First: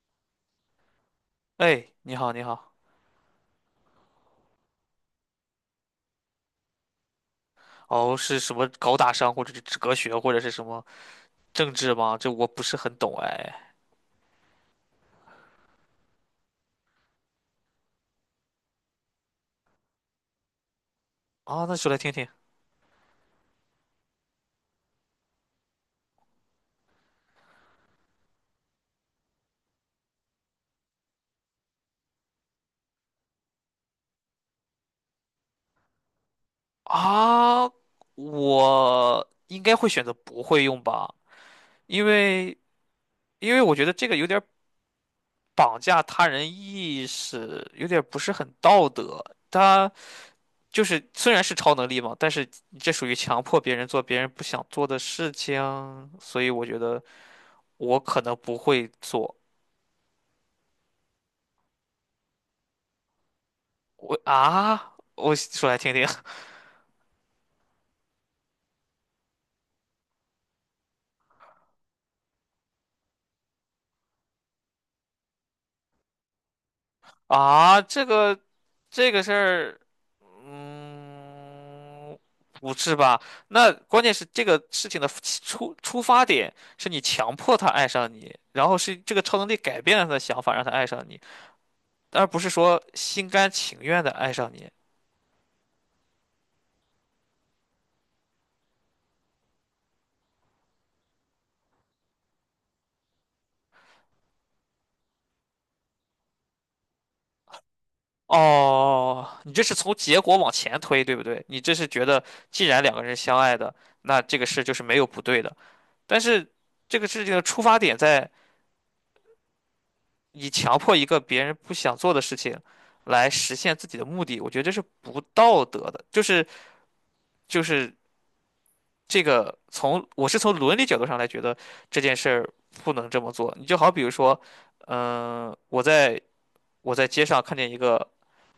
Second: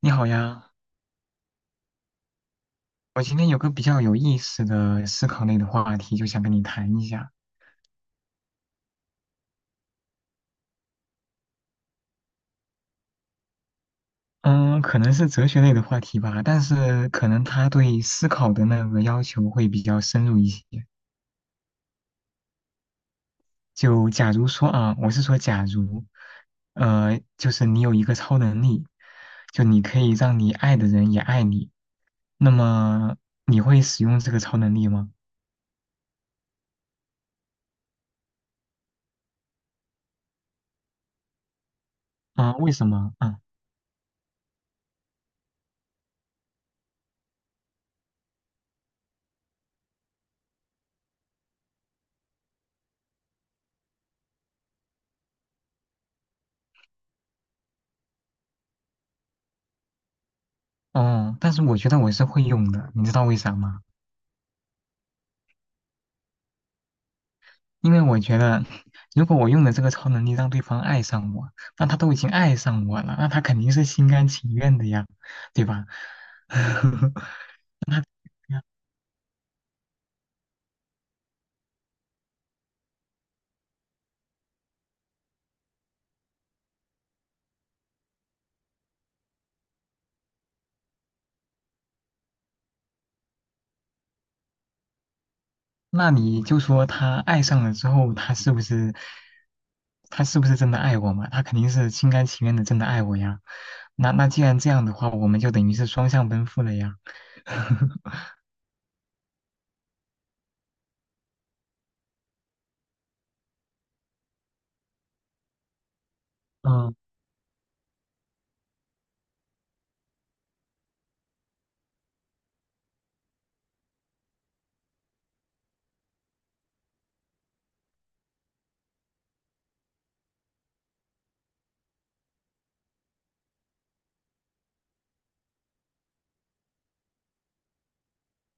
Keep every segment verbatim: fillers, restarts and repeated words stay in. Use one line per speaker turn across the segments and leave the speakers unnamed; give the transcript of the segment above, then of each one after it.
你好呀，
哎，你好，你好。
我今天有个比较有意思的思考类的话题，就想跟你谈一下。
哦，是什么高大上，或者是哲学，或者是什么政治吗？这我不是很懂哎。
嗯，可能是哲学类的话题吧，但是可能它对思考的那个要求会比较深入一些。
啊，那说来听听。
就假如说啊，我是说假如，呃，就是你有一个超能力，就你可以让你爱的人也爱你，那么你会使用这个超能力吗？
啊，我应该会选择不会用吧，因
啊，
为
为什么？啊，
因为我觉得这个有点儿绑架他人意识，有点儿不是很道德。他就是虽然是超能力嘛，但是你这属于强迫别人做别人不想做的事情，所以我觉得我可能不会做。
哦，但是我觉得我是会用的，你知道为啥吗？
我啊，我说来听听。
因为我觉得，如果我用了这个超能力让对方爱上我，那他都已经爱上我了，那他肯定是心甘情愿的呀，对吧？
啊，这个这个事儿，嗯，不是吧？那关键是这个事情的起出出发点是你强迫他爱上你，然后是这个超能力改变了他的想法，让他爱上你，而不是说心甘情愿的爱上你。
那你就说他爱上了之后，他是不是他是不是真的爱我嘛？他肯定是心甘情愿的真的爱我呀。那那既然这样的话，我们就等于是双向奔赴了呀。
哦，你这是从结果往前推，对不对？你这是觉得既然两个人相爱的，那这个事就是没有不对的，但是
嗯。
这个事情的出发点在。你强迫一个别人不想做的事情来实现自己的目的，我觉得这是不道德的。就是就是这个从我是从伦理角度上来觉得这件事儿不能这么做。你就好比如说，嗯、我在我在街上看见一个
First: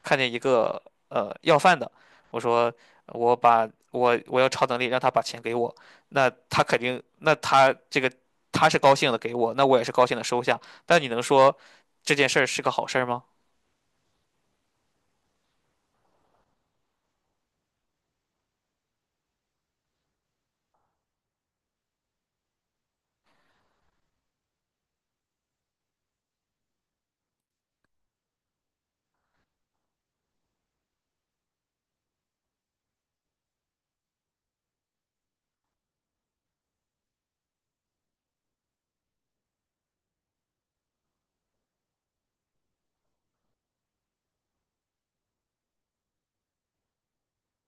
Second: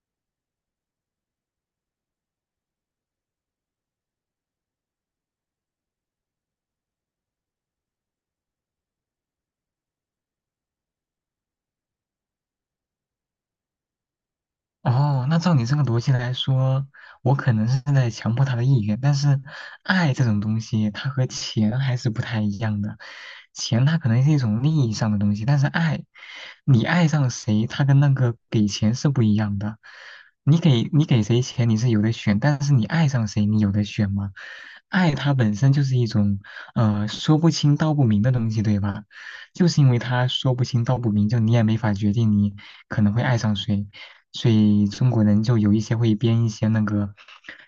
看见一个呃要饭的，我说我把我我要超能力让他把钱给我，那他肯定那他这个他是高兴的给我，那我也是高兴的收下。但你能说这件事儿是个好事儿吗？
哦，那照你这个逻辑来说，我可能是在强迫他的意愿，但是爱这种东西，它和钱还是不太一样的。钱它可能是一种利益上的东西，但是爱，你爱上谁，它跟那个给钱是不一样的。你给你给谁钱，你是有的选，但是你爱上谁，你有的选吗？爱它本身就是一种，呃，说不清道不明的东西，对吧？就是因为它说不清道不明，就你也没法决定你可能会爱上谁。所以中国人就有一些会编一些那个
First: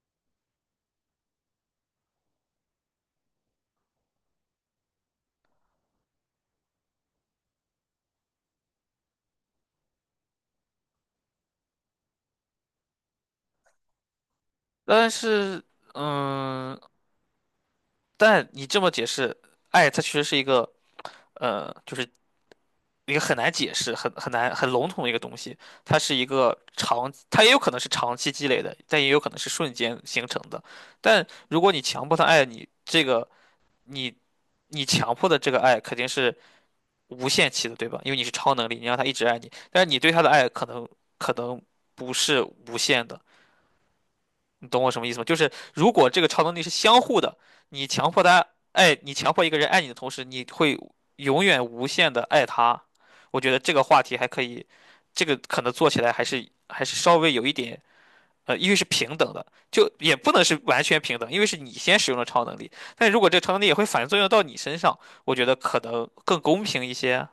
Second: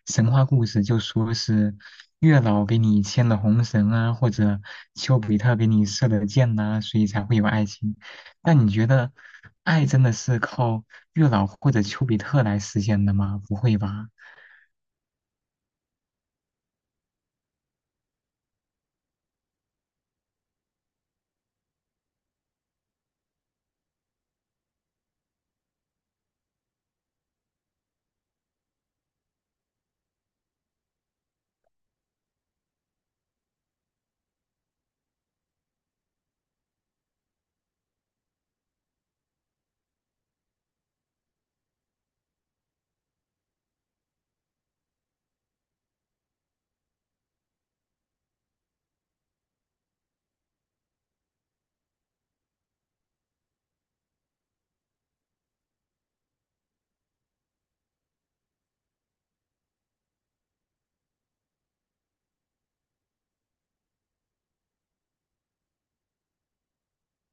神话故事，就说是月老给你牵了红绳啊，或者丘比特给你射了箭呐、所以才会有爱情。但你觉得爱真的是靠月老或者丘比特来实现的吗？不会吧？
但是，嗯，但你这么解释，爱它其实是一个，呃，就是一个很难解释、很很难、很笼统的一个东西。它是一个长，它也有可能是长期积累的，但也有可能是瞬间形成的。但如果你强迫他爱你，这个你你强迫的这个爱肯定是无限期的，对吧？因为你是超能力，你让他一直爱你，但是你对他的爱可能可能不是无限的。你懂我什么意思吗？就是如果这个超能力是相互的，你强迫他爱，你强迫一个人爱你的同时，你会永远无限的爱他。我觉得这个话题还可以，这个可能做起来还是还是稍微有一点，呃，因为是平等的，就也不能是完全平等，因为是你先使用了超能力，但如果这个超能力也会反作用到你身上，我觉得可能更公平一些。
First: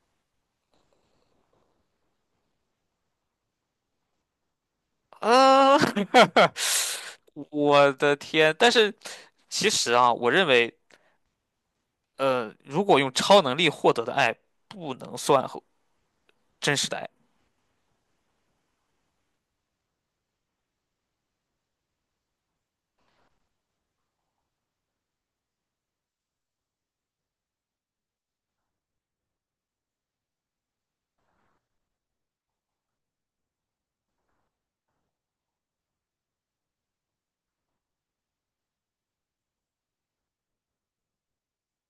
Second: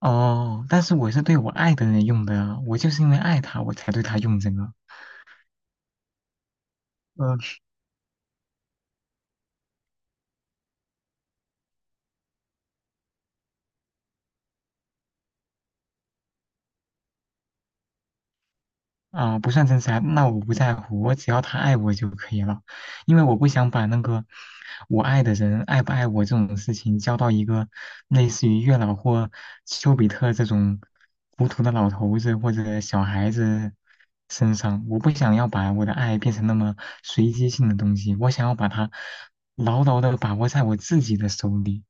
哦，但是我是对我爱的人用的，啊，我就是因为爱他，我才对他用这个。
嗯、
嗯。
我的天！但是其实啊，我认为呃，如果用超能力获得的爱不能算和真实的爱，
啊、不算真实爱，那我不在乎，我只要他爱我就可以了，因为我不想把那个我爱的人爱不爱我这种事情交到一个类似于月老或丘比特这种糊涂的老头子或者小孩子身上。我不想要把我的爱变成那么随机性的东西，我想要把它牢牢的把握在我自己的手里，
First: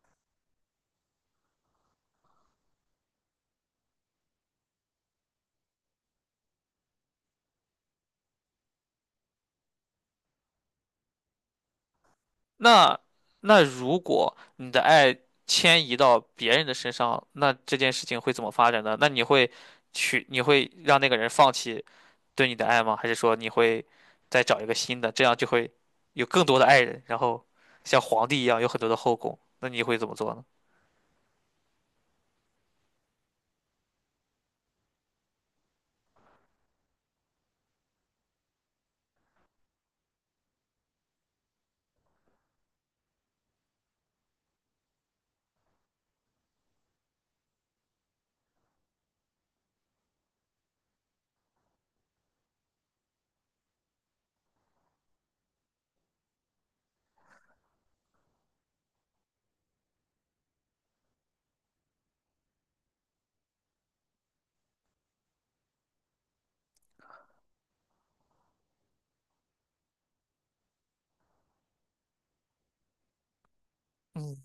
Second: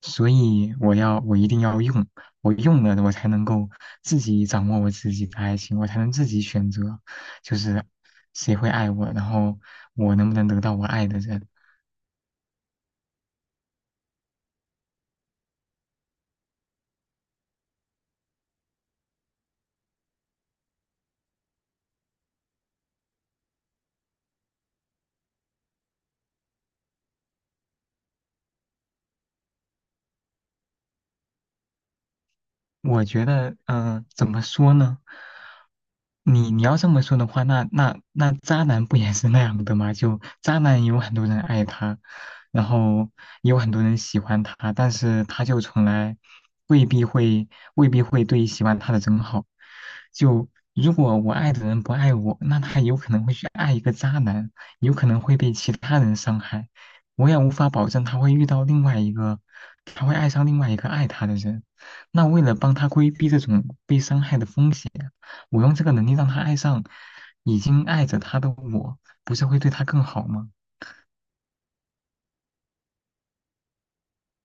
所以我要我一定要用。我用了，我才能够自己掌握我自己的爱情，我才能自己选择，就是谁会爱我，然后我能不能得到我爱的人。
那那如果你的爱迁移到别人的身上，那这件事情会怎么发展呢？那你会去，你会让那个人放弃对你的爱吗？还是说你会再找一个新的，这样就会有更多的爱人，然后像皇帝一样有很多的后宫？那你会怎么做呢？
我觉得，嗯、怎么说呢？你你要这么说的话，那那那渣男不也是那样的吗？就渣男有很多人爱他，然后也有很多人喜欢他，但是他就从来未必会未必会对喜欢他的人好。就如果我爱的人不爱我，那他有可能会去爱一个渣男，有可能会被其他人伤害。我也无法保证他会遇到另外一个，他会爱上另外一个爱他的人。那为了帮他规避这种被伤害的风险，我用这个能力让他爱上已经爱着他的我，不是会对他更好吗？
嗯。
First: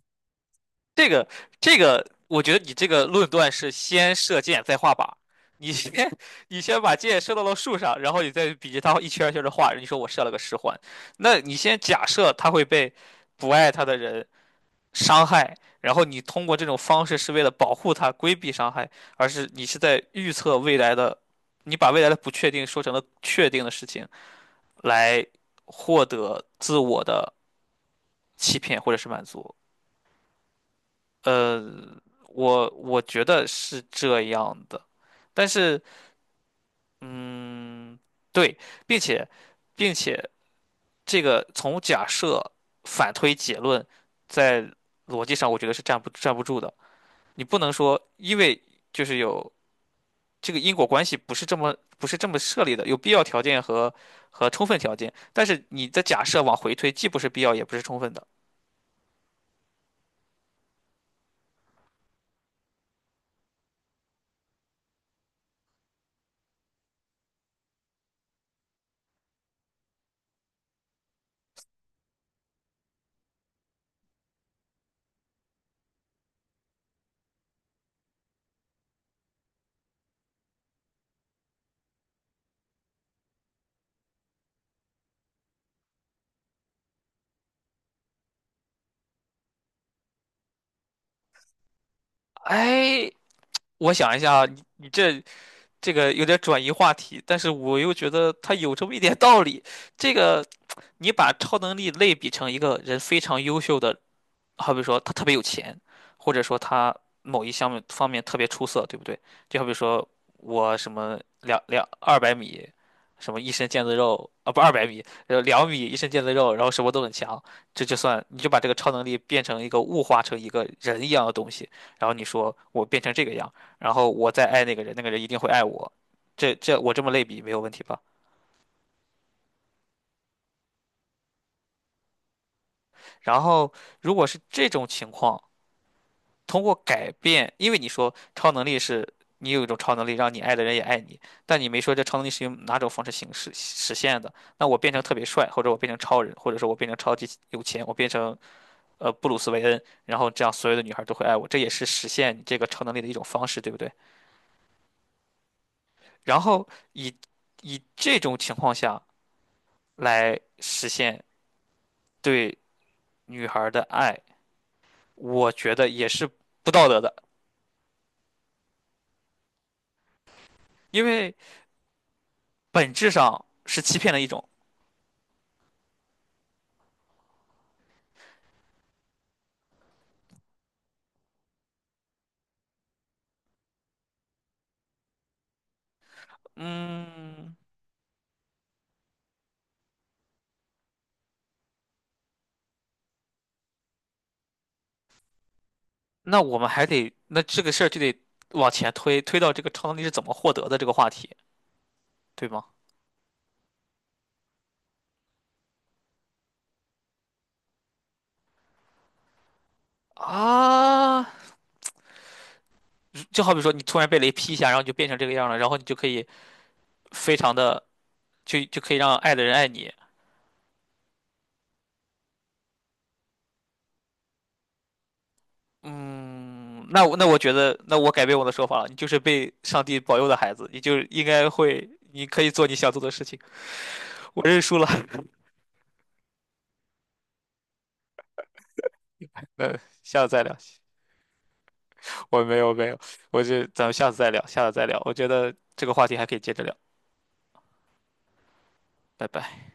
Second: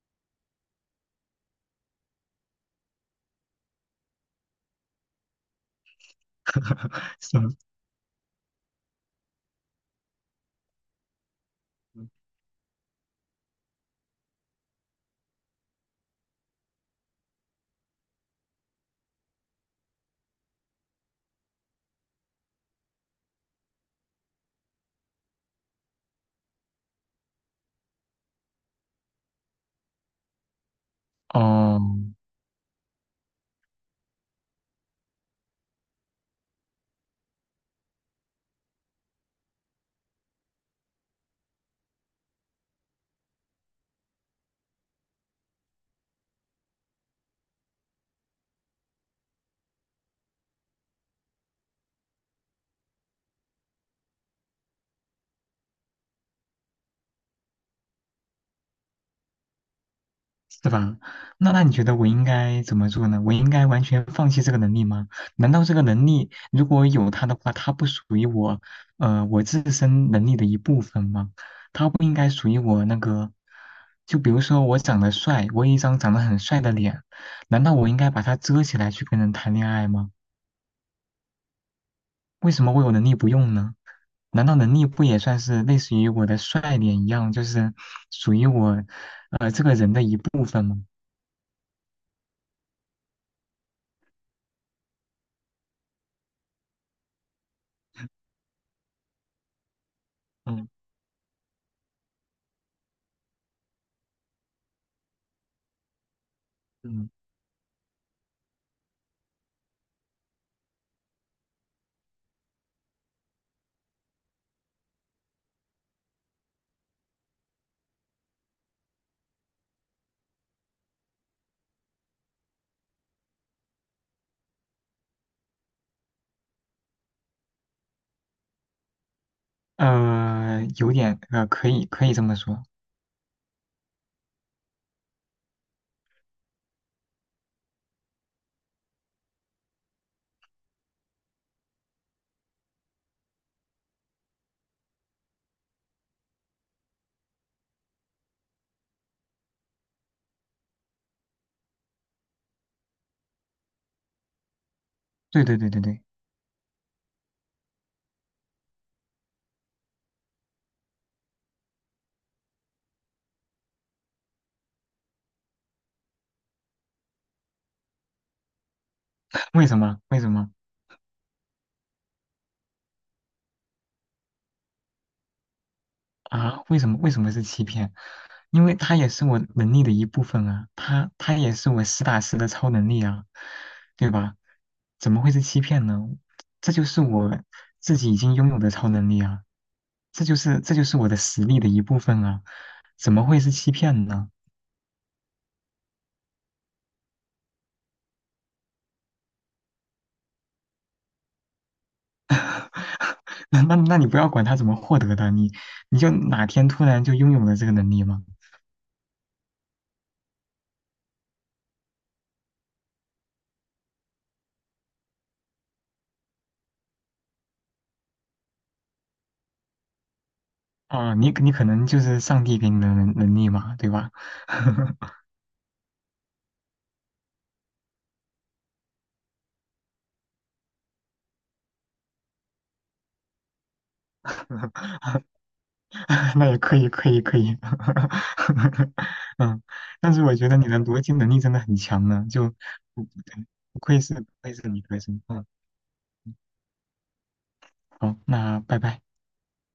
这个这个，我觉得你这个论断是先射箭再画靶。你先 你先把箭射
是
到
吗？
了树上，然后你再比着它一圈儿一圈的画。你说我射了个十环，那你先假设他会被不爱他的人伤害，然后你通过这种方式是为了保护他、规避伤害，而是你是在预测未来的，你把未来的不确定说成了确定的事情，来获得自我的欺骗或者是满足。呃，
哦，
我我觉得是这样的，但是，嗯，对，并且，并且这个从假设反推结论，在逻辑上我觉得是站不站不住的。你不能说，因为就是有这个因果关系不是这么不是这么设立的，有必要条件和和充分条件，但是你的假设往回推，既不是必要也不是充分的。
是吧？那那你觉得我应该怎么做呢？我应该完全放弃这个能力吗？难道这个能力如果有它的话，它不属于我，呃，我自身能力的一部分吗？它不应该属于我那个，就比如说我长得帅，我有一张长得很帅的脸，难道我应该把它遮起来去跟人谈恋爱吗？为什么我有能力不用呢？难道能力不也算是类似于我的帅脸一样，就是属于我，呃，这个人的一部分吗？
哎，我想一下啊，你你这这个有点转移话题，但是我又觉得他有这么一点道理。这个，
嗯。
你把超能力类比成一个人非常优秀的好比说他特别有钱，或者说他
嗯。
某一项目方面特别出色，对不对？就好比说我什么两两二百米，什么一身腱子肉啊，不二百米，呃两米一身腱子肉，然后什么都很强，这就算你就把这个超能力变成一个物化成一个人一样的东西，然后你说我变成这个样，然后我再爱那个人，那个人一定会爱我，这这我这么类比没有问题吧？
呃，有点呃，可以可以这么说。
然后如果是这种情况。通过改变，因为你说超能力是你有一种超能力，让你爱的人也爱你，但你没说这超能力是用哪种方式形式实现的。那我变成特别帅，或者我变成超人，或者说我变成超级有钱，我变成呃布鲁斯韦恩，然后这样所有的女孩都会爱我，这也是实现你这个超能力的一种方式，对不对？
对对对对对，
然后以以这种情况下来实现对女孩的爱，我觉得也是不道德的，
为什么？为什么
因为本质上是欺骗的一种。
啊？为什么为什么是欺骗？因为它也是我能力的一部分啊，它它也是我实打实的超能力啊，对吧？怎么会是欺骗呢？这就是我
嗯，
自己已经拥有的超能力啊，这就是这就是我的实力的一部分啊，怎么会是欺骗呢？
那我们还得，那这个事儿就得往前推，推到这个超能力是怎么获得的这个话题，对吗？
那那那你不要管他怎么获得的，你你就哪天突然就拥有了这个能力吗？
啊，就好比说你突然被雷劈一下，然后你就变成这个样了，然后你就可以非常的就就可以让爱的人爱你。
啊，你你可能就是上帝给你的能能力嘛，对吧？
嗯，那我那我觉得，那我改变我的说法了，你就是被上帝保佑的孩子，你就应该会，你可以做你想做的事情。我认输了，
那也可以，可以，可以。嗯，
那
但
下
是
次
我
再
觉
聊。
得你的逻辑能力真的很强呢，
我
就
没有没有，
不不
我
对
就
不
咱们
愧
下
是
次
不
再聊，
愧是
下次
理
再
科
聊。我
生。
觉
嗯，
得这个话题还可以接着聊，
好，那拜拜。
拜拜。